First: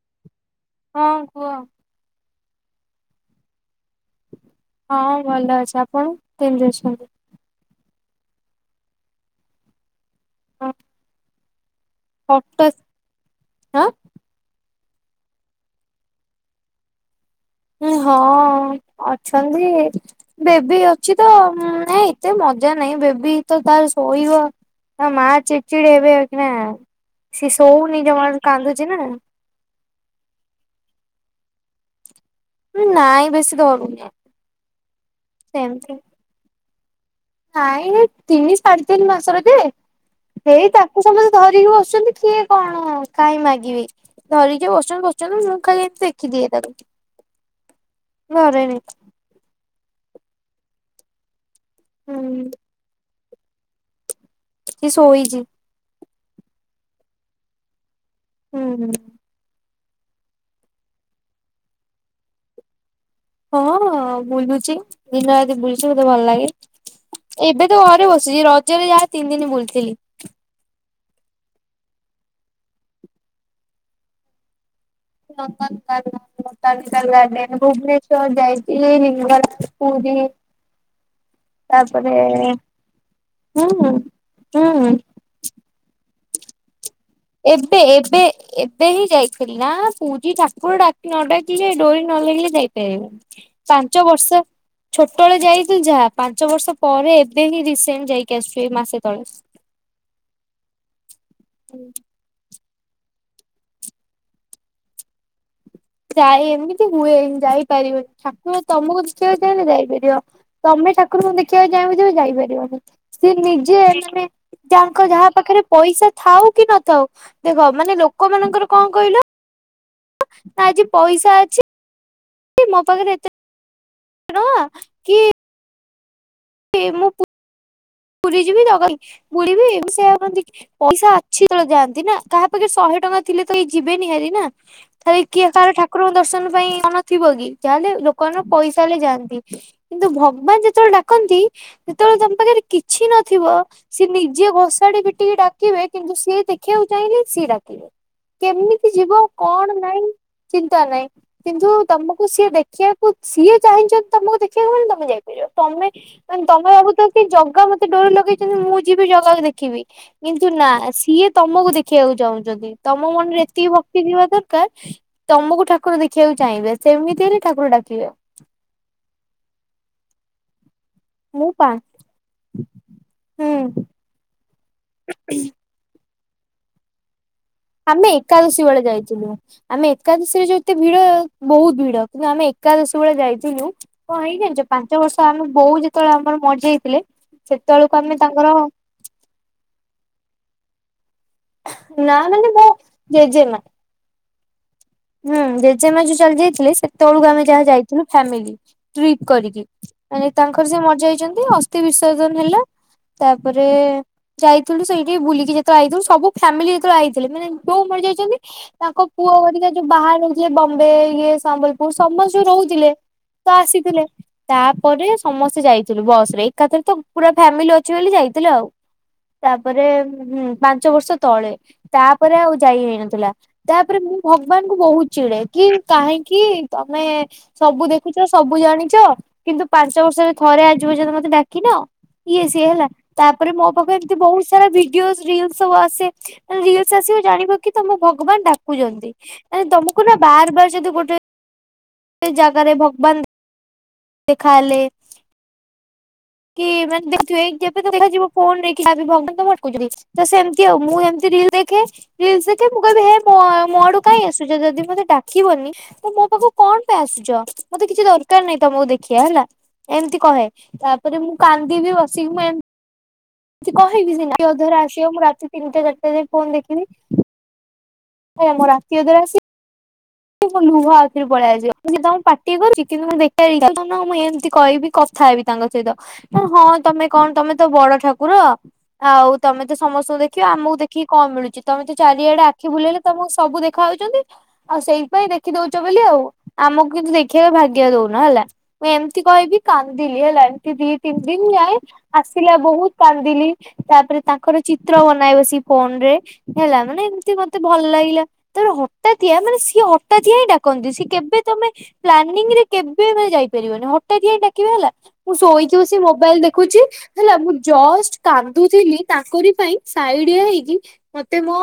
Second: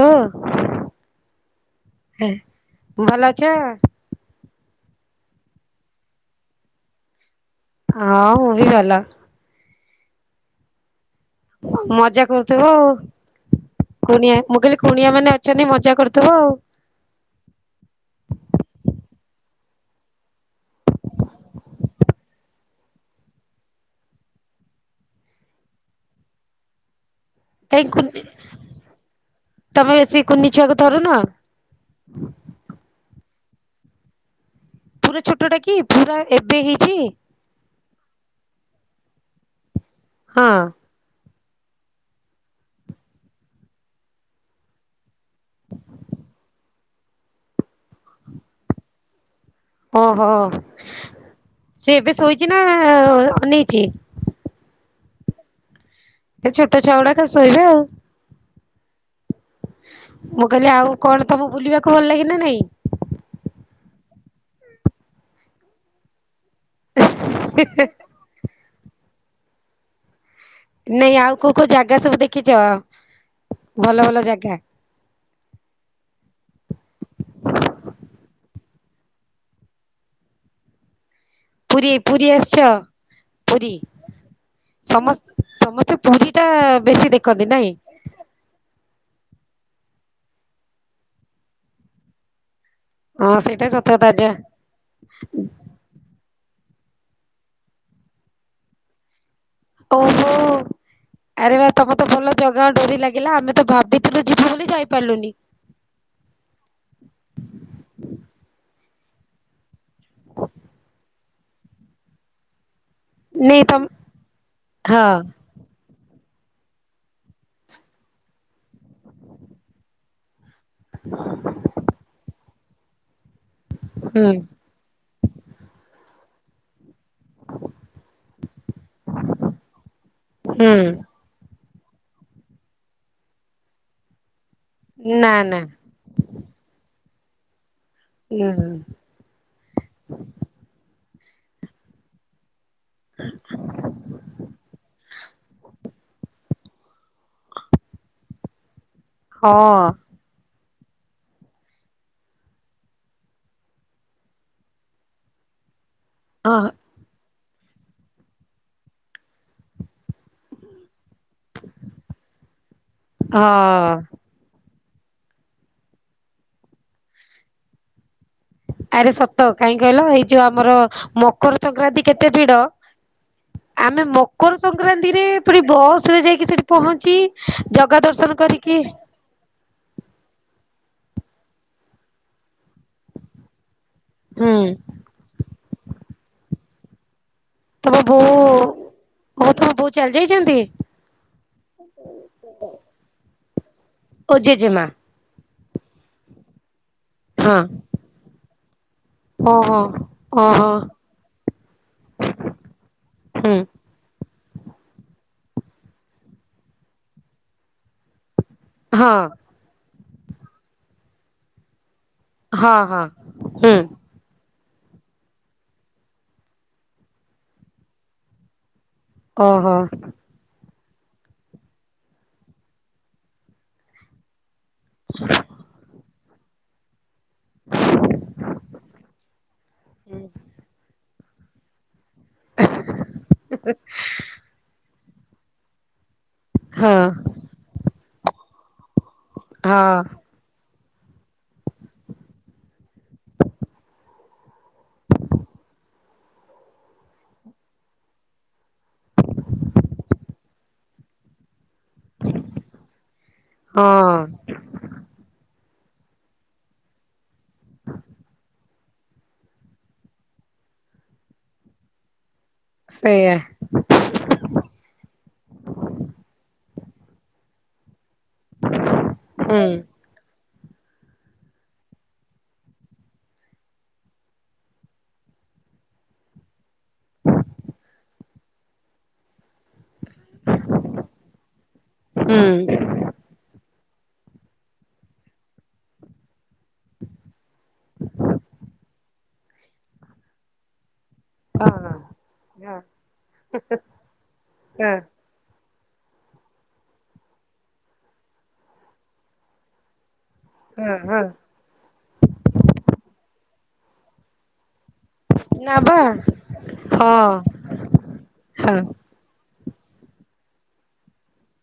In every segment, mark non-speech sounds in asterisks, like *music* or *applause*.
ହଁ ହଁ କୁହ ହେଁ ଭଲ ଅଛ? ହଁ ଭଲ ଅଛି ଆପଣ କେମିତି ଅଛନ୍ତି? ହଁ ମୁଁବି ଭଲ। *unintelligible* ଆ ମଜା କରୁଥିବ ହଠାତ୍ ଆଉ। ଆଁ କୁଣିଆ ମୁଁ କହିଲି କୁଣିଆ ମାନେ ଅଛନ୍ତି ମଜା କରୁଥିବ ଆଉ। ଉ ହଁ ଅଛନ୍ତି ବେବି ଅଛି ତ ନାଇଁ ଏତେ ମଜା ନାଇଁ ବେବି ତ ତାର ଶୋଇବ। ତା ମା ଚିଡଚିଡି ହେବେ ଏଖିନା ସେ କାଇଁ ଶୋଉନି କୁନି ଜମାରୁ କାନ୍ଦୁଚି ନା। ତମେ ଏସି କୁନି ଛୁଆକୁ ଧରୁନ? ଉଁ ନାଇଁ ବେଶୀ ଧରୁନି। ପୁରା ଛୋଟଟା କି ପୁରା ଏବେ ହେଇଚି? ନାଇଁମ ତିନି ସାଢେ ତିନି ମାସରେ ଯେ ହଁ ହେଇ ତା ମୁଁ ସମସେ ଧରିକି ବସଛନ୍ତି କିଏ କଣ କାଇଁ ମାଗିବି ଧରିକି ବସଚନ୍ତି ବସ୍ ତେଣୁ ମୁଁ ଖାଲି ଦେଖିଦିଏ ତାକୁ ଘରେନି। ଓହୋ ସେ ଏବେ ଶୋଇଚି ହୁଁ। ନା ଆଁ ଅନେଇଚି? ସେ ଶୋଇଚି। ଏ ଛୋଟ ଛଉଡାକା ଶୋଇବେ ଆଉ। ହୁଁ ହୁଁ। ମୁଁ କହିଲି ଆଉ କଣ ତମକୁ ବୁଲିବାକୁ ଭଲ ଲାଗି ନା ନାଇଁ? ହଁ ବୁଲୁଚି ଦିନ ରାତି ବୁଲୁଚି ମତେ ଭଲ ଲାଗେ ଏବେ ତ ଘରେ ବସ ଶ୍ରୀ ରଜରେ ଯାହା ତିନି ଦିନ ବୁଲଥିଲି। ନାଇଁ ଆଉ କୋଉ କୋଉ ଜାଗା ସବୁ ଦେଖିଚ? ଭଲ ଭଲ ଜାଗା। ଲବାଲ କାଳୀ ମନ୍ଦିର। *unintelligible* ଭୁବନେଶ୍ଵର ଯାଇଥିଲ ଲିଙ୍ଗ ରାଜ ପୁରି ପୁରୀ ପୁରୀ ଆସିଛ? ପୁରୀ ହୁଁ ହୁଁ ସମସ୍ ସମସ୍ତେ ପୁରୀଟା ବେଶୀ ଦେଖ୍ ଏବେ ଏବେ ଏ ଏବେ ହିଁ ଯାଇଥିଲି ନା ପୁରୀ ଠାକୁର ଡାକି ନ ଡାକିଲେ ଡୋରି ନ ଲାଗିଲେ ଯାଇ ହଁ ପାରିବନି। ସେଇଟା ସତ ପାଞ୍ଚ କଥା ଯା ବର୍ଷ ଛୋଟବେଳେ ଯାଇ ଥିଲି ଯାହା ପାଞ୍ଚ ବର୍ଷ ପରେ ଏବେ ହିଁ ରିସେଣ୍ଟ ଯାଇକି ଆସିଛୁ ଏଇ ମାସେ ତଳେ। ଓହୋ। ଆରେ ବା ତମର ତ ଭଲ ଜଗାଙ୍କ ଡୋରି ଲାଗିଲା। ଆମେ ତ ଭାବିଥିଲୁ ଯିବୁ ବୋଲି ଯାଇପାରିଲୁନି। ଯାଇ ଏମିତି ହୁଏ ଯାଇପାରିବନି। ଠାକୁର ତମୁକୁ ଦେଖିଆକୁ ଚାହିଁଲେ ଯାଇପାରିବ। ତମେ ଠାକୁରୁଙ୍କୁ ଦେଖିବାକୁ ଚାହିଁବ ଯେବେ ଯାଇପାରିବନି। ସିଏ ନାଇଁ ନିଜେ ତମ ମାନେ ତାଙ୍କ ହଁ ଯାହା ପାଖେରେ ପଇସା ଥାଉ କି ନଥାଉ। ଦେଖ ମାନେ ଲୋକମାନଙ୍କର କଣ କହିଲ ନା ଆଜି ପଇସା ଅଛି ମୋ ପାଖେରେ ଏତେ ହୁଁ ଟଙ୍କା କି କି ମୁଁ ପୁ-ପୁରୀ ଯିବି *unintelligible* ବୁୁଲିବି *unintelligible* ହୁଁ ପଇସା ଛି ଯେତେବେଳେ ଯାଆନ୍ତି ନା। କାହା ପାଖେରେ ଶହେ ଟଙ୍କା ଥିଲେ ତ କେହି ଯିବେନି ଭାରି ନା। ଖାଲି ନା କିଏ ନା କାହାର ଠାକ୍ କୁରଙ୍କୁ ଦର୍ଶନ ପାଇଁ ମନ ଥିବ କି? ଯାହା ହେଲେ ଲୋକମାନଙ୍କ ହୁଁ ପଇସା ହଁ। ହେଲେ ଯାଆନ୍ତି। କିନ୍ତୁ ଭଗବାନ ଯେତେବେଳେ ଡାକନ୍ତି ସେତେବେଳେ ତମ ପାଖେରେ କି ଛି ନଥିବ ସିଏ ନିଜେ ଘୋଷାଡି ପିଟିକି ଡାକିବେ କିନ୍ତୁ ସିଏ ଦେଖିବାକୁ ଚାହିଁଲେ ସିଏ ଡାକିବେ। କେମିତି ଯିବ କଣ ନାଇଁ ଚିନ୍ତା ନାହିଁ। କିନ୍ତୁ ତମୁକୁ ସିଏ ଦେଖିବାକୁ ସିଏ ଚାହିଁଛନ୍ତି ତମୁକୁ ଦେଖିବାକୁ ମାନେ ତମେ ଯାଇପାରିବ। ତମେ ମାନେ ହଁ ତମେ ଭାବୁଥିବ କି ଜଗା ମ ତେ ଡୋରି ଲଗେଇଛନ୍ତି ମୁଁ ଯିବି ଜଗାକୁ ଦେଖିବି। କିନ୍ତୁ ନା ସିଏ ତମୁକୁ ଦେଖିବାକୁ ଚାହୁଁଛନ୍ତି। ତମ ମନରେ ହଁ ଏତିକି ଭକ୍ତି ଥିବ ତ କାର ତମୁକୁ ଠାକୁର ଦେଖିବାକୁ ଚାହିଁବେ। ସେମିତି ହେଲେ ଠାକୁର ଡାକିବେ। ଆରେ ସତ କାହିଁ କହିଲ ଏଇ ଯୋଉ ଆମର ମୁଁ ମକର ପା ସଂକ୍ରାନ୍ତି କେତେ ଭିଡ? ହୁଁ ଆମେ ମ କର ସଂକ୍ରାନ୍ତିରେ ପୁଣି ବସରେ ଯାଇକି ସେଇଠି ପହଞ୍ଚି ଜଗା ଆମେ ଦର୍ଶନ ଏକାଦଶୀ କରିକି ବେଳେ ଯାଇଥିଲୁ। ଆମେ ଏକାଦଶୀରେ ଯୋତେ ଭିଡ। ବହୁତ ଭିଡ କିନ୍ତୁ ଆମେ ଏକାଦଶୀ ବେଳେ ଯାଇଥିଲୁ। କଣ ହେଇଛି ହୁଁ ଜାଣିଛ ପାଞ୍ଚ ବର୍ଷ ଆମ ବୋଉ ଯେତେବେଳେ ଆମର ମରି ଯାଇଥିଲେ ତମ ବୋଉ ଓଃ ତମ ବୋଉ ଚାଲି ଯାଇଛନ୍ତି? ନା ମାନେ ମୋ ଜେଜେମାଆ। ଓ ଜେଜେମାଆ? ହୁଁ ଜେଜେମାଆ ଯୋଉ ଚାଲି ଯାଇଥିଲେ, ସେତେବେଳକୁ ଆମେ ହଁ ଯାହା ଯାଇଥିଲୁ ଫ୍ୟାମିଲି। ଟ୍ରିପ୍ କରିକି। ଓହୋ ମାନେ ଓହୋ ତାଙ୍କର ସିଏ ମରି ଯାଇଛନ୍ତି। ଅସ୍ଥି ବିସର୍ଜନ ହେଲା। ହୁଁ ତାପରେ ଯାଇଥିଲୁ ସେଇଠି ବୁଲିକି ଯେତେବେଳେ ଆଇଥିଲୁ। ସବୁ ଫ୍ୟାମିଲି ଯେତେବେଳେ ଆଇଥିଲେ ମାନେ ବୋଉ ମରି ଯାଇଛନ୍ତି। ତାଙ୍କ ହଁ ପୁଅ ଘରିକା ଯୋଉ ବାହାରେ ରହୁଥିଲେ ବମ୍ବେ ଇଏ ସମ୍ବଲପୁର ସମସ୍ ସ୍ତେ ହଁ ରହୁଥିଲେ ହଁ ତ ହୁଁ ଆସିଥିଲେ। ତାପରେ ସମସ୍ତେ ଯାଇଥିଲୁ ବସରେ। ଏକାଥରେ ତ ପୁରା ଫ୍ୟାମିଲି ଅଛୁ ବୋଲି ଯାଇଥିଲୁ ଆଉ। ଓହୋ ତାପରେ ଉମ୍ ହୁଁ ପାଞ୍ଚ ବର୍ଷ ତଳେ। ତାପରେ ଆଉ ଯାଇ ହେଇନଥିଲା। ତାପରେ ମୁଁ ଭଗ୍ ବାନଙ୍କୁ ବହୁତ ଚିଡେ କି କାହିଁକି ତମେ ସବୁ ଦେଖୁଛ ସବୁ ଜାଣିଛ। କିନ୍ତୁ ପାଞ୍ଚ ବର୍ଷରେ ଥରେ ଆଜି ପର୍ଯ୍ୟନ୍ତ ମତେ ଡାକିନ? ଇଏ ସିଏ ହେଲା। ତାପରେ ମୋ *unintelligible* ଏମତି ବହୁତ ସାରା ଭିଡିଓସ୍ ରିଲ୍ସ ସବୁ ଆସେ। ହଁ ରିଲ୍ସ ଆସିବ ଜାଣିବ କି ତମୁକୁ ଭଗବାନ ଡାକୁଛନ୍ତି। ମାନେ ତମୁକୁ ନା ହଁ ବାର ବାର ଯଦି ଗୋଟେ ଏ ଜାଗାରେ ଭଗବାନ ଦେ-ଦେଖାହେଲେ କି ମାନେ ଦେଖୁଥିବେ ଏଇ କେବେ ତ ଦେଖାଯିବ ଫୋନରେ କି *unintelligible* ଭଗବାନ ତମୁକୁ ଅଟକଉଚନ୍ତି। ତ ସେମିତି ଆଉ ମୁଁ ଏମିତି ରିଲ ଦେଖେ ରିଲ୍ସ ଦେଖେ ମୁଁ କହିବି ହେ ମୋ ମୋଆଡୁ ହଁ କାଇଁ ଆସଛ ଯଦି ମୋତେ ଡା କିବନି ତୁ ମୋ ପାଖକୁ କଣ ପାଇଁ ଆସୁଛ ମତେ କିଛି ଦରକାର ନାହିଁ ତମକୁ ଦେଖିବା ହେଲା। ଏମତି କହେ ତାପରେ ମୁଁ କାନ୍ଦିିବି ବସିକି ମୁଁ ଏ ସେଇଆ। କି କହିବି ସେମିତି ଅଧର ଆସିବ ମୁଁ ରାତି ତିନିଟା ଚାରିଟା ଯାଏ ଫୋନ ଦେଖିବି। ଆଜ୍ଞା ରାତି ଅଦରେ ଆସି ଉଁ ଲୁହ ଆଖିରେ ପଳେଇଆଯିବ ତମ ପାଟି କରୁଛି କିନ୍ତୁ ଦେଖଛି ମୁଁ ଏମିତି କଇବି। ଥାଏବି ତାଙ୍କ ସହିତ କଣ ହଁ ତମେ କଣ ତମେ ତ ବଡ ଠାକୁର। ଆଉ ତମେ ତ ସମସ୍ତଙ୍କୁ ଦେ ଦେଖ ଆମକୁ ଦେଖିକି କଣ ମିଳୁଛି ତମେ ତ ଚାରିଆଡେ ଆଖି ହୁଁ ବୁଲେଇଲେ ତମକୁ ସବୁ ଦେଖାଉଛନ୍ତି ଆଉ ସେଇ ପାଇଁ ଦେଖି ଦଉଛ ବୋଲି ଆଉ ଆମକୁ କିନ୍ତୁ ଦେଖିବାକୁ ଭାଗ୍ୟ ଦଉନ ହେଲା। ମୁଁ ଏମିତି କହିବି କାନ୍ଦିଲି ହେଲା ଏମିତି ଦି ତିନି ଦିନ ହଁ ଯାଏ ହଁ ଆସିଲା ବହୁତ କାନ୍ଦିଲି ତାପରେ ତାଙ୍କର ହଁ ଚିତ୍ର ବନାଏ ବସି। ଫୋନ ରେ ହେଲା ମାନେ ଏମିତି ମତେ ଭଲ ଲାଗିଲା। ତା ହଟାତିଆ ମାନେ ସିଏ ହଟାତିଆଁ। ହଁ କନଜସି ହଁ କେବେ ତମେ ପ୍ଲାନିଂରେ କେବେ ମା ଯାଇପାରିବନି ହଟାତିଆ ଡାକିବେ ହେଲା। ମୁଁ ନା ଶୋଇକି ବସି ବା ମୋବାଇଲ ଦେଖୁଛି ହଁ ହେଲା ମୁଁ ଜଷ୍ଟ ହଁ କାନ୍ଦୁଥିଲି ତାଙ୍କରି ପାଇଁ ସାଇଡିଆ ହେଇକି ମତେ ମୋ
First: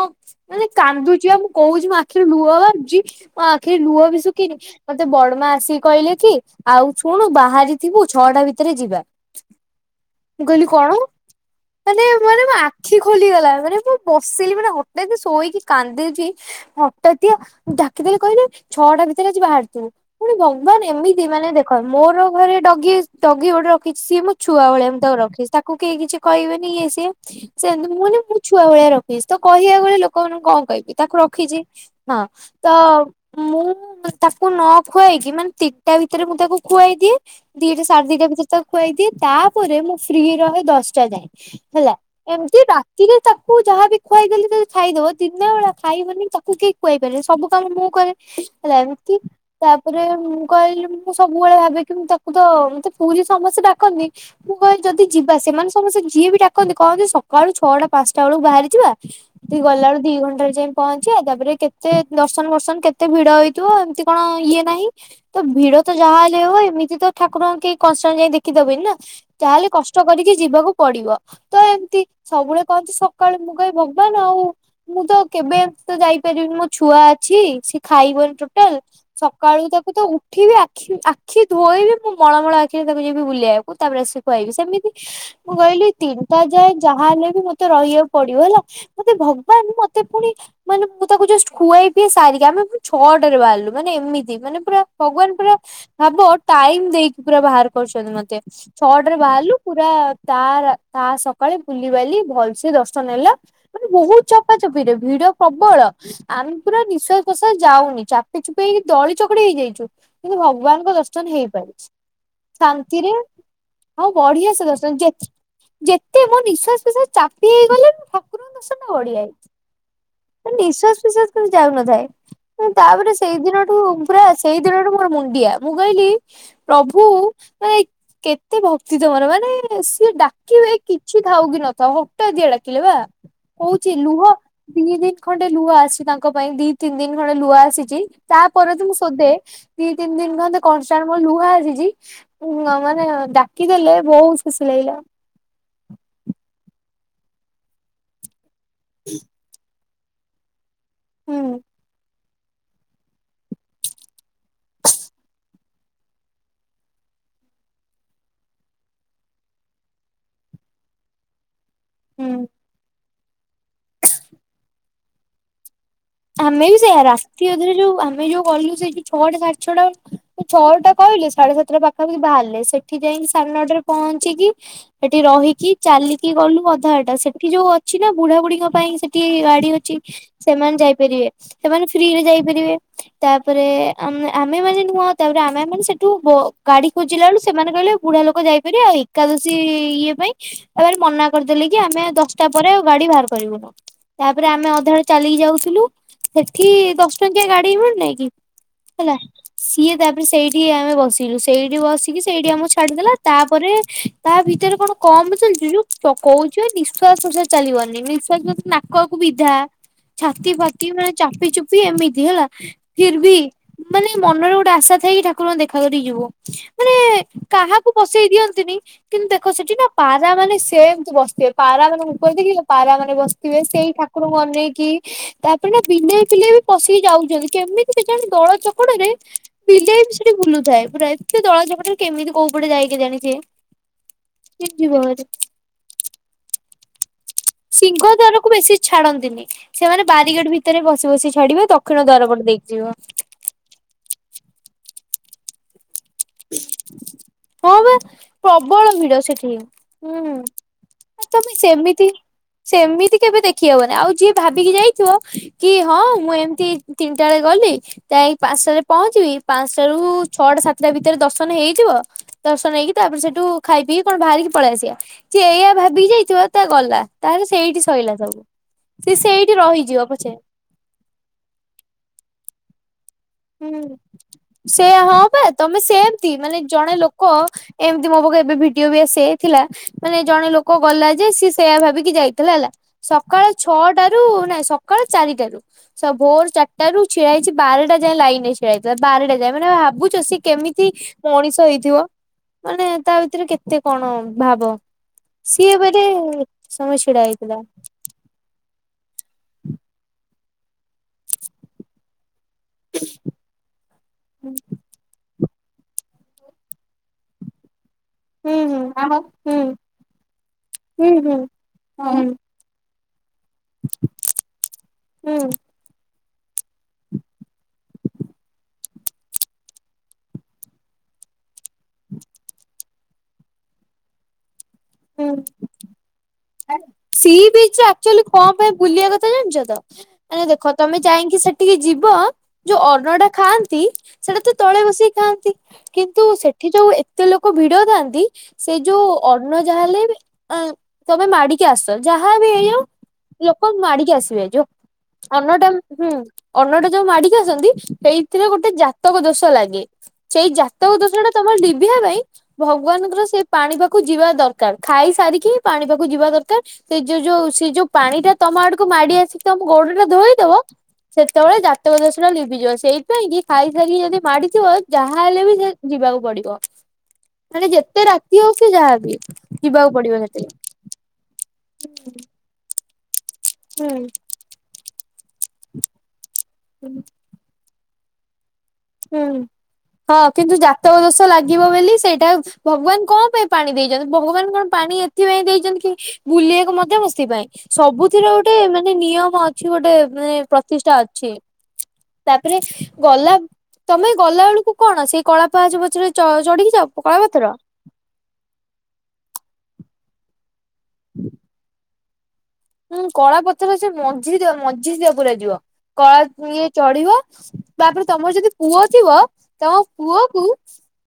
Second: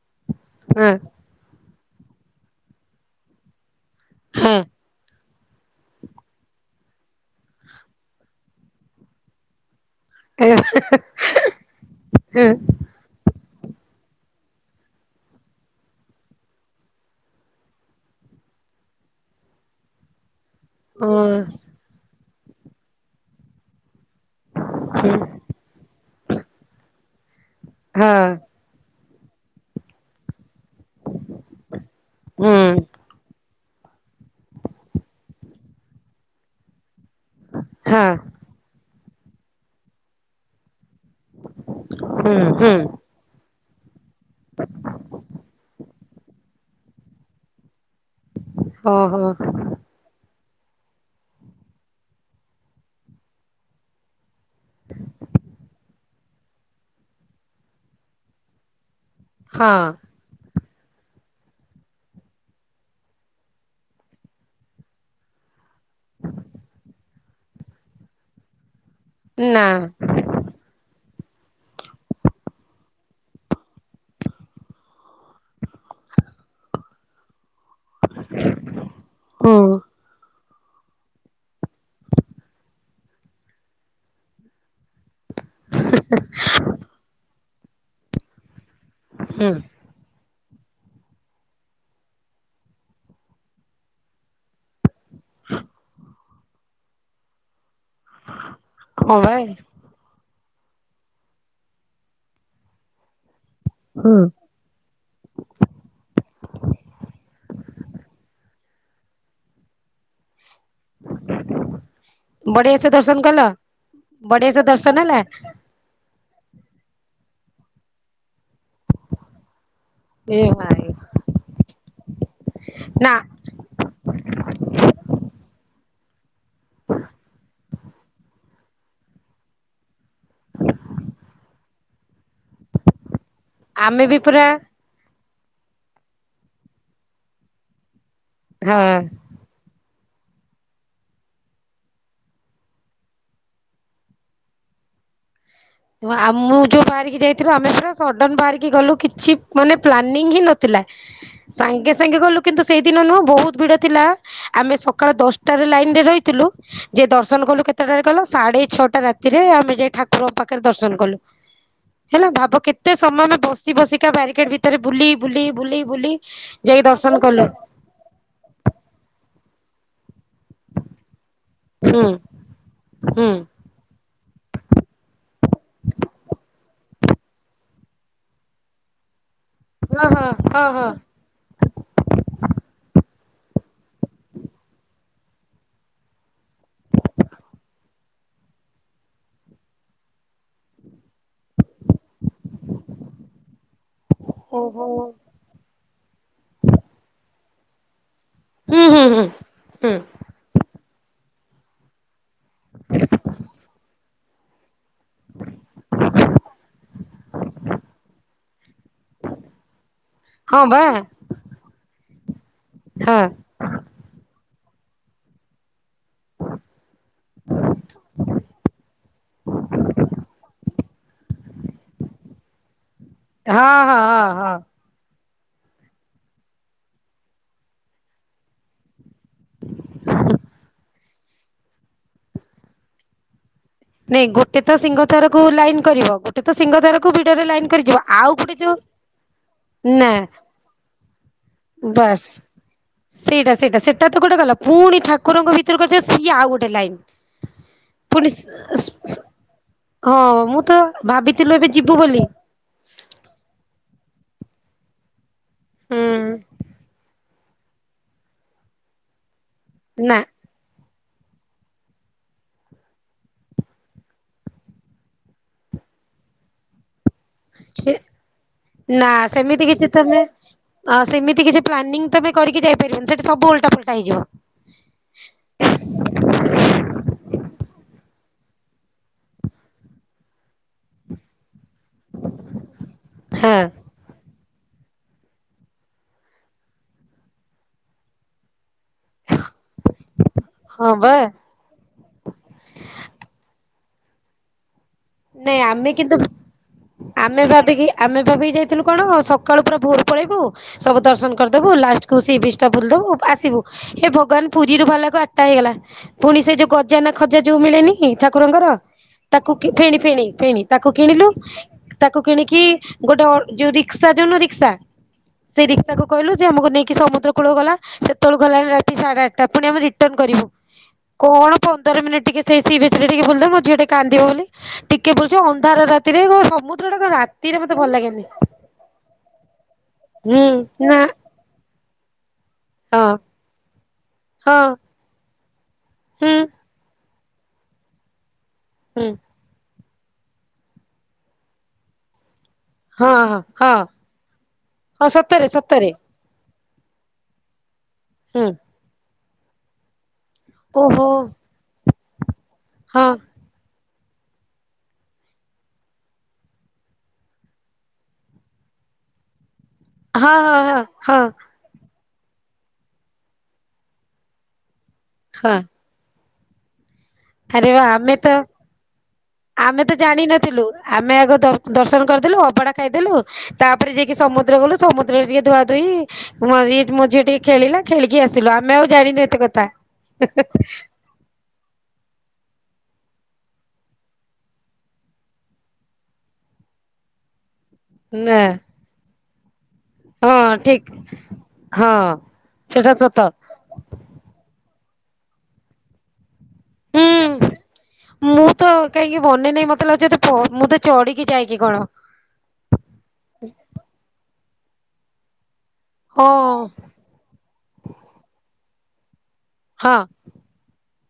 ମାନେ ହଁ କାନ୍ଦୁଛି ଆଉ। କହୁଛି ମୋ ଆଖିରୁ ଲୁହ ବାହରୁଛି ମୋ ଆଖିରେ ଲୁହ ବି ଶୁଖିନି। ହଁ ମତେ ବଡମା ଆସିକି କହିଲେ କି ଆଉ ଶୁଣୁ ବାହାରି ଥିବୁ ଛଅଟା ଭିତରେ ଯିବା। ଏ ମୁଁ କହିଲି କଣ? ମାନେ ମାନେ ହଁ ମୋ ଆଖି ଖୋଲିଗଲା ମାନେ ମୁଁ ବସିଲି ମାନେ ହଠାତ୍ ଶୋଇକି କାନ୍ଦୁଛି। ହଟାତିଆ କେତେଲେ କହିଲେ ଛଅଟା ଭିତରେ ଆଜି ବାହାରିଥିଲୁ। ପୁଣି ଭଗବାନ ଏମିତି ମାନେ ଦେଖ ମୋର ଘରେ ଡଗି ଡଗି ଗୋଟେ ରଖିଛି ସିଏ ମୁଁ ଛୁଆ ଭଳିଆ ମୁ ତାକୁ ରଖି ତାକୁ କେହି କିଛି କହିବେନି ଇଏ ସିଏ ସେ ସେନ୍ତି ମୁଁ ହଁ ଛୁ ଛୁଆ ଭଳିଆ ରଖିଛି ତ କହିବା ବଳେ ଲୋକମାନଙ୍କୁ କଣ କହିବି ତାକୁ ରଖିଛି ହଁ। ତ ମୁଁ ତାକୁ ନ ଖୁଆଇକି ମାନେ ତିନିଟା ଭିତରେ ମୁଁ ତାକୁ ଖୁଆଇଦିଏ। ଦିଟା ହଁ ସାଢ଼େ ଦିଟା ଭିତରେ ତାକୁ ଖୁଆଇ ଦିଏ ତାପରେ ମୁଁ ଫ୍ରି ରହେ ଦଶ ଟା ଯାଏ ହେଲା ହୁଁ ଏମିତି ହୁଁ ରାତିରେ ତାକୁ ଯାହାବି ଖୁଆଇଦେଲି ଖାଇଦବ ଦିନ ବେଳା ଖାଇବନି ତାକୁ କେହି ଖୁଆଇ ପାରିବେ ସବୁ କାମ ମୁଁ କରେ। ହେଲା ଏମତି। ଓହୋ ତାପରେ ମୁଁ କହିଲି ମୁଁ ସବୁବେଳେ ଭାବେ କି ମୁଁ ତାକୁ ତ ମତେ ପୁରୀ ସମସ୍ତେ ଡାକନ୍ତିି। ମୁଁ କହିଲେ ଯଦି ଯିବା ସେମାନେ ସମସ୍ତେ ଯିଏ ବି ଡାକନ୍ତି କହନ୍ତି ସକାଳୁ ଛଅଟା ପାଞ୍ଚଟା ବେଳକୁ ବାହାରି ଯିବା। ତୁ ହଁ ଗଲାବେଳୁ ଦି ଘଣ୍ଟାରେ ଯାଇ ପହଞ୍ଚିବା ତାପରେ କେତେ ଦର୍ଶନ ବର୍ଶନ କେତେ ଭିଡ ହେଇଥିବ ଏମିତି କଣ ଇଏ ନାହିଁ ତ ଭିଡ ତ ଯାହା ହେଲେ ହବ ଏମିତି ତ ଠାକୁରଙ୍କୁ କନଷ୍ଟାନ୍ଟ ଯାଇ ଦେଖି ଦେବନି ନା। ନା ଯାହେଲେ କଷ୍ଟ କରିକି ଯିବାକୁ ପଡିବ। ତ ଏମିତି ସବୁବେଳେ କହନ୍ତି ସକାଳେୁ ମୁଁ କାଇ ଭଗବାନ ଆଉ ମୁଁ ତ କେବେ ଏମତି ତ ଯାଇପାରିବିନି ମୋ ଛୁଆ ଅଛି ସେ ଖାଇବନି ଟୋଟାଲ ସକାଳୁ ହୁଁ। ତାକୁ ତ ଉଠ ଉଠିବି ଆଖି ଆଖି ଧୋଇବି। ମୁଁ ମଳମୂଳ ଆଖିରେ ତାକୁ ଯିବି ବୁଲେଇବାକୁ। ତାପରେ ଆସି ଖୁଆଇବି ସେମିତି ମୁଁ କହିଲି ତିନିଟା ଯାଏ ଯାହା ହେଲେ ବି ମତେ ରହିବାକୁ ପଡିବ ହେଲା। ମତେ ହୁଁ ଭଗବାନ ମତେ ପୁଣି ମାନେ ମୁଁ ତାକୁ ଜଷ୍ଟ୍ ଖୁଆଇ ପିଇ ସାରିକି ଆମେ ଛଅଟାରେ ବାହାରିଲୁ ମାନେ ଏମିତି ମାନେ ପୁରା ଭଗବାନ ପୁରା ଭାବ ଟାଇମ ଦେଇକି ପୁରା ବାହାର କରୁଛନ୍ତି ମତେ ଛଅଟାରେ ହଁ ବା ବାହାରିଲୁ। ପୁରା ତାର ତା ସକାଳେ ବୁଲିବାଲି ଭଲସେ ଦର୍ଶନ ହେଲା ମାନେ ବହୁତ ଚ ଚପା ଚପିରେ ଭିଡ ପ୍ରବଳ ଆମେ ପୁରା ନିଶ୍ଵାସ ପ୍ରଶାସ ଯାଉନି ଚାପି ଚୁପି ହେଇକି ଦଳି ଚକଡି ହେଇଯାଇଛୁ। କିନ୍ତୁ ଭଗବାନ ଦର୍ଶନ ହେଇପାରିଛି ବଢିଆ ସେ ଶାନ୍ତିରେ ଦର୍ଶନ କଲ? ଆଉ ବଢିଆ ସେ ଦର୍ଶନ ଯେ କେତେ ମୋ ନିଶ୍ୱାସ ଫଶ୍ୱାସ ଚାପି ହେଇଗଲେ ମୁଁ ଠାକୁରଙ୍କ ଦର୍ଶନ ବଢିଆ ହେଇଛି। *unintelligible* ଯାଉନଥାଏ ନା ତାପରେ ସେ ସେ ଦିନଠୁ ପୁରା ସେଇ ଦିନଠୁ ମୋର ମୁଣ୍ଡିଆ ମୁଁ କହିଲି ପ୍ରଭୁ ମାନେ କେତେ ଭକ୍ତି ତମର ମାନେ ସ କିଏ ଡାକିବେ କିଛି ଥାଉ କି ନଥାଉ ହଠାତ୍ ଯିଏ ଡାକିଲେ ବା କଉଛି ଆମେ ବି ଲୁହ ପୁରା ତିନି ଦିନ ଖଣ୍ଡେ ଲୁହ ଆସିଛି ତାଙ୍କ ପାଇଁ ଦି ତିନି ଦିନ ଖଣ୍ଡେ ଲୁହ ଆସିଛି। ତାପରେ ହଁ। ତ ମୁଁ ଶୋଦେ ଦି ତିନି ଦିନ ଖନ୍ତେ କନଷ୍ଟାଣ୍ଟ ମୋର ଲୁହା ଆସିଛି। ହୁଁ ମାନେ ଡାକିଦେଲେ ବହୁତ ଖୁସି ଲାଗିଲା। ଆ ମୁଁ ଯୋଉ ବାହାରିକି ଯାଇଥିଲୁ ଆମେ ପୁରା ସଡନ ବାହାରିକି ଗଲୁ କିଛି ମାନେ ପ୍ଲାନିଂ ହିଁ ନ ଥିଲା ହୁଁ ସାଙ୍ଗେ ସାଙ୍ଗେ ଗଲୁ କିନ୍ତୁ ସେଇ ଦିନ ନୁହଁ ବହୁତ ଭିଡ ଥିଲା ଆମେ ସକାଳ ଦଶଟାରେ ଲାଇନରେ ରହିଥିଲୁ। ଯେ ଦର୍ଶନ କଲୁ କେତେଟାରେ ଗଲ ସାଢେ ଛଅଟା ରାତିରେ ଆମେ ଯାଇ ଠାକୁରଙ୍କ ପାଖ ଖରେ ଦର୍ଶନ କଲୁ ହେଲା ହୁଁ। ଭାବ କେତେ ସମାନେ ବସି ବସିକା ବାରିକେଡ ଭିତରେ ବୁଲି ବୁଲି ବୁଲି ବୁଲି ଆମେ ବି ଯାଇ ସେୟା ଦର୍ଶନ କଲୁ। ରାତି ଅଧରେ ଯୋଉ ଆମେ ଯୋଉ ଗଲୁ ସେ ଛଅଟା ସାଢେ ଛଟା ଛଅ ଟା କହିଲେ ସାଢେ ସାତଟା ହୁଁ ପାଖା ପାଖି ବାହାରିଲେ ସେ ଏଠି ଯାଇକି ହୁଁ ସାଡେ ନ ଟା ରେ ପହଞ୍ଚିକି ସେଠି ରହିକି ଚାଲିକି ଗଲୁ ଅଧା ବାଟ ସେଠି ଯୋଉ ଅ ଅଛି ନା ବୁଢା ବୁଢୀଙ୍କ ପାଇଁ ସେଠି ଗାଡି ଅଛି ହଁ ହଁ ହଁ ସେମାନେ ହଁ ଯାଇ ସେମାନେ ଫ୍ରି ରେ ଯାଇପାରିବେ। ତାପରେ ଆ ଆମେ ମାନେ ନୁହଁ ତାପରେ ଆମେ ମାନେ ସେଠୁ ଗାଡି ଖୋଜିଲା ଲୁ ସେମାନେ କହିଲେ ବୁଢା ଲୋକ ଯାଇପାରିବେ ଆଉ ଏକାଦଶୀ ଇଏ ପାଇଁ ର ମନା କରିଦେଲି କି ଆମେ ଦଶଟା ପରେ ଗାଡି ବାହାର କରିବୁନୁ। ତାପରେ ଆମେ ଓହୋ ଅଧାଡେ ଚାଲିକି ଯାଉଥିଲୁ ସେଠି ଦଶ ଟଙ୍କିଆ ଗାଡି ମିଲୁ ନାହିଁ କି ହୁଁ ହୁଁ ହେଲା ହୁଁ ସିଏ ହୁଁ ତାପରେ ସେଇଠି ଆମେ ବସିଲୁ ସେଇଠି ବସି ସେଇଠି ଆମର ଛାଡିଦେଲା ତାପରେ ତା ଭିତରେ କଣ କମ ଚାଲିଛୁ ଯୋଉ କହୁଛି ନିଶ୍ୱାସ ପ୍ରଶ୍ୱାସ ଚାଲିବନି ନିଶ୍ୱାସ ପୁଅ କୁ ବିଧା ଛାତି ହଁ ବା ଫାତି ମାନେ ଚାପି ଚୁପି ଏମିତି ହେଲା ଫିର ହଁ ବି ମାନେ ମନରେ ଗୋଟେ ଆଶା ଥାଇକି ଠାକୁର ଙ୍କୁ ଦେଖା କରିକି ଯିବୁ। ମାନେ କାହାକୁ ବସେଇ ଦିଅନ୍ତିନି। କିନ୍ତୁ ଦେଖ ସେଠି ନା ପାରା ମାନେ ସେମିତି ବସିଥିବେ ପାରା ମାନେଁ କ ଦେଖି ପାରାମାନେ ବସିିବେ। ଥିବେ ହଁ ସେଇ ହଁ ହଁ ଠାକୁରଙ୍କୁ ହଁ ଅନେଇକି ତାପରେ ନା ବିଲେଇ ପିଲେଇ ବି ପଶିକି ଯାଉଛନ୍ତି କେମିତି ବି କେଜାଣି ଦଳ ଚକଡରେ। ବିଲେଇ ବି ସେଠି ବୁଲୁଥାଏ ପୁରା ଏ ଦଳ ଚକଡା ରେ କେମିତି କୋଉ ପଟେ ଯାଏ କେଜାଣି ସେ ନାଇଁ ଗୋଟେ ତ ସିଂହ ଦ୍ୱାର କୁ ଲାଇନ କରିବ ଗୋଟେ ତ ସିଂହ ଦ୍ୱାରକୁ ଭିଡରେ ଲାଇନ ସିଂହ କରିଯିବ ଆଉ ଦ୍ୱାରକୁ ଗୋଟେ ବେଶୀ ଯୋଉ ଛାଡନ୍ତିନି ସେମାନେ ନା ବାରିଗେଡ ଭିତରେ ବସି ବସି ଛାଡିବ ଦକ୍ଷିଣ ବାସ୍ ଦ୍ୱାର ପଟେ ଦେଇକି ଯିବ। ସେଇଟା ସେଇଟା ସେଇଟା ତ ଗୋଟେ ଗଲା ପୁଣି ଠାକୁରଙ୍କ ଭିତରେ କୁ ସିଏ ଆଉ ଗୋଟେ ଲାଇନ୍ ହଁ ବା ପୁଣି ସ- ପ୍ରବଳ ସ- ଭିଡ ସ- ସେଠି ହୁଁ ହଁ ମୁଁ ତ ଭାବିଥିଲୁ ତମେ ଏବେ ଯିବୁ ସେମିତି ବୋଲି ସେମିତି କେବେ ଦେଖି ହବନି ଆଉ ଯିଏ ଭାବିକି ଯାଇଥିବ କି ହଁ ହୁଁ ମୁଁ ଏମିତି ସେଟା ବଳେ ଗଲି ଯାଇ ପାଞ୍ଚଟାରେ ପହଞ୍ଚିବି ପାଞ୍ଚଟାରେ ନା ଛଅଟା ସାତଟା ଭିତରେ ଦର୍ଶନ ହେଇଥଯିବ। ଦର୍ଶନ ନେଇକି ତାପରେ ସେଇଠୁ ଖାଇ ପିଇକି କଣ ବାହାରିକି ପଳେଇଆସିବା ଯିଏ ଏୟଆ ଭାବି ଯାଇଥିବ ତା ଗଲା। ତାହେଲେ ସେଇଠି ସେ ଶଇଲା ସବୁ ନା ସି ସେଇଠି ସେମିତି କିଛି ରହିଯିବ ତମେ ପଛେ। ଅ ସେମିତି କିଛି ପ୍ଲାନ୍ନିଂ ତମେ କରିକି ଯାଇପାରିବନି ସେଠି ସବୁ ଉଲଟା ଫଲଟା ହେଇଯିବ‌। ସେ ହଁ ବା ତମେ ସେମତି ମାନେ ଜଣେ ଲୋକ ଏମିତି ମୋ ପାଖ ଏବେ ଭିଡିଓ ବି ଆସିଯଇଥିଲା ମାନେ ଜଣେ ଲୋକ ଗଲା ଯେ ସିଏ ସେୟା ଭାବି ଯାଇଥିଲା ହେଲା ସକାଳ ହଁ। ଛଅ ଟାରୁ ନାଇଁ ସକାଳ ଚାରିଟାରୁ ଭୋର ଚାରିଟା ରୁ ଛିଡା ହେଇଛି ବାରଟା ଯାଏ ଲାଇନ *unintelligible* ଭାବୁଛ ସେ କେମିତି ହଁ ବା ମଣିଷ ହେଇଥିବ। ମାନେ ତା ଭିତରେ କେତେ କଣ ଭାବ ନାଇଁ ସିଏ ଆମେ ମାନେ। କିନ୍ତୁ ଆମେ ଭାବିକି ଆମେ ଭାବି ଯାଇଥିଲୁ କଣ ସକାଳୁ ପୁରା ଭୋର ପଳେଇବୁ ସବୁ ଦର୍ଶନ କରିଦେବୁ ଲାଷ୍ଟ ତୁ ସି ବିଷ୍ ଟା ବୁଲି ଦବୁ ଆସିବୁ ଏ ଭଗବାନ ପୁରୀରୁ ଭଲା ଗଲାକୁ ଆ ଟା ହେଇଗଲା ପୁଣି ସେ ଯୋଉ ଗଜା ନା ଖଜା ଯୋଉ ମିଳେନି। ନି ହୁଁ ଠାକୁରଙ୍କର ହୁଁ ହୁଁ ହୁଁ ତାକୁ କି ଫେଣି ଫେଣି ଫେଣି ତାକୁ କିଣିଲୁ ହୁଁ ତାକୁ ହୁଁ କିଣିକି ଗୋଟେ ଅର ଯୋଉ ରିକ୍ସା ଯୋଉନ ରିକ୍ସା ହୁଁ ନ ସେ ରିକ୍ ତାକୁ କହିଲୁ ଯେ ଆମକୁ ନେଇକି ସମୁଦ୍ର କୂଳ ଗଲା ସେତେବେକୁ ଗଲାଣି ରାତି ସାଢେ ଆଠଟା ପୁଣି ଆମେ ରିଟର୍ନ କରିବୁ। କଣ ପନ୍ଦର ମିନିଟ ଟିକେ ସେଇ ସି ବିଚ ରେ ଟିକେ ବୁଲଦବ ମୋ ଝିଅ ଟିକେ କାନ୍ଦିବ ବୋଲି‌। ଟିକେ ହୁଁ। ବୁଲିଛେ ଅନ୍ଧାର ରାତିରେ *unintelligible* ସି ରାତିରେ ମତେ ବିଚ ଭଲ ଲାଗେନି। ଆକଚୁଆଲି କଣ ପାଇଁ ବୁଲିବା କଥା ଜାଣିଛ ତ ହୁଁ ମାନେ ଦେଖ ନା ତମେ ଚା କାଇକି ସେଠିକି ଯିବ ଯୋଉ ହଁ ଅନ୍ନଟା ଖାଆନ୍ତି ସେଟା ତ ହଁ ତଳେ ବସିକି ଖାଆନ୍ତି କିନ୍ତୁ ହୁଁ ସେ ଏଠି ଯୋଉ ଏତେ ଲୋକ ଭିଡ ଥାଆନ୍ତି ସେ ଯୋଉ ହୁଁ ଅ ନ୍ନ ଯାହା ହେଲେ ଆ ତମେ ମାଡିକି ଆସ ଯାହାଵି ହେଇଯାଉ। ହଁ ହଁ ଲୋକ ହଁ। ମାଡିକି ଆସିବେ ଯୋଉ ହଁ ସତରେ ଅନ୍ନଟା ସତରେ ହୁଁ। ଅନ୍ନଟା ଯୋଉ ମାଡିକି ଆସନ୍ତି ସେଇଥିରେ ହୁଁ ଗୋଟେ ଜାତକ ଦୋଷ ଲାଗେ। ସେଇ ଜାତକ ଓହୋ ଦୋଷଣ ଟା ତମର ଡିଭିଆ ପାଇଁ ହଁ ଭଗବାନଙ୍କର ସେ ପାଣି ପାଖକୁ ଯିବା ଦରକାର ଖାଇ ସାରିକି ପାଣି ପାଖକୁ ଯିବା ଦରକାର। ସେ ଯୋଉ ଯୋଉ ସେ ଯୋଉ ପାଣି ଟା ତମ ଆଡକୁ ମାଡି ଆସିକି ତମ ଗୋଡଟା ହଁ ଧୋଇଦବ ହଁ ହଁ ହଁ। ସେତେବେଳେ ଯା ତକ ଲିଭିଯିବ ସେଇପାଇଁ କିି ଖାଇ ସାରିକି ଯଦି ମାଡିଥିବ ଯାହାହଲେ ବି ହଁ ସେ ଯିବାକୁ ପଡିବ ଆରେ ମାନେ ବା ଯେତେ ଆମେ ତ ରାତି ହଉ ସେ ଯାହା ଆମେ ତ ଜାଣିନଥିଲୁ ଆମେ ଆଗ ଦ-ଦର୍ଶନ କରିଦେଲୁ ଅବଢା ଖାଇଦେଲୁ। ତାପରେ ଯାଇକି ହୁଁ ସମୁଦ୍ର ଗଲୁ ସମୁଦ୍ରରେ ଟିକେ ଧୁଆ ଧୁଇ ମୋ ଝି ମୋ ଝିଅ ଟିକିଏ ଖେଳିଲା ଖେଳିକି ଆସିଲୁ ଆମେ ଆଉ ଜାଣିନୁ ହୁଁ। ଏତେ କଥା। ଯିବ ବୋଲି ସେଇଟା ଭଗବାନ କଣ ପାଇଁ ପାଣି ଦେଇଛନ୍ତି ଭଗବାନ କଣ ପାଣି ଏଥିପାଇଁ ଦେଇଛନ୍ତି କି ବୁଲିବାକୁ ମଧ୍ୟ ମସ୍ତି ପାଇଁ ସବୁଥିର ନା। ଗୋଟେ ମାନେ ନିୟମ ଅଛି ଗୋଟେ ହଁ ମାନେ ପ୍ରତିଷ୍ଠା ଠିକ ଅଛି ହଁ ତାପରେ ସେଟା ସତ ଗଲା। ତମେ ଗଲା ବେଳକୁ କଣ ସେଇ କଳା ପାହାଚ ପଛରେ ଚ-ଚଢିକି ଯାଅ ହୁଁ। କଳାପଥର ମୁଁ ତ କାହିଁକି ମାନେ ନାହିଁ ମତେ ଲାଗୁଛି *unintelligible* ମୁଁ ତ ଚଢିକି ଯାଇକି କଣ। ହୁଁ କଳା ପଥର ସେ ମଝିରେ ଦିଅ ମଝିରେ ଦିଅ ପୁର ଯିବ। ହଁ କଳା ଇଏ ଚଢିବ ତାପରେ ତମର ଯଦି ପୁଅ ଥିବ ତମ ହଁ। ପୁଅ କୁ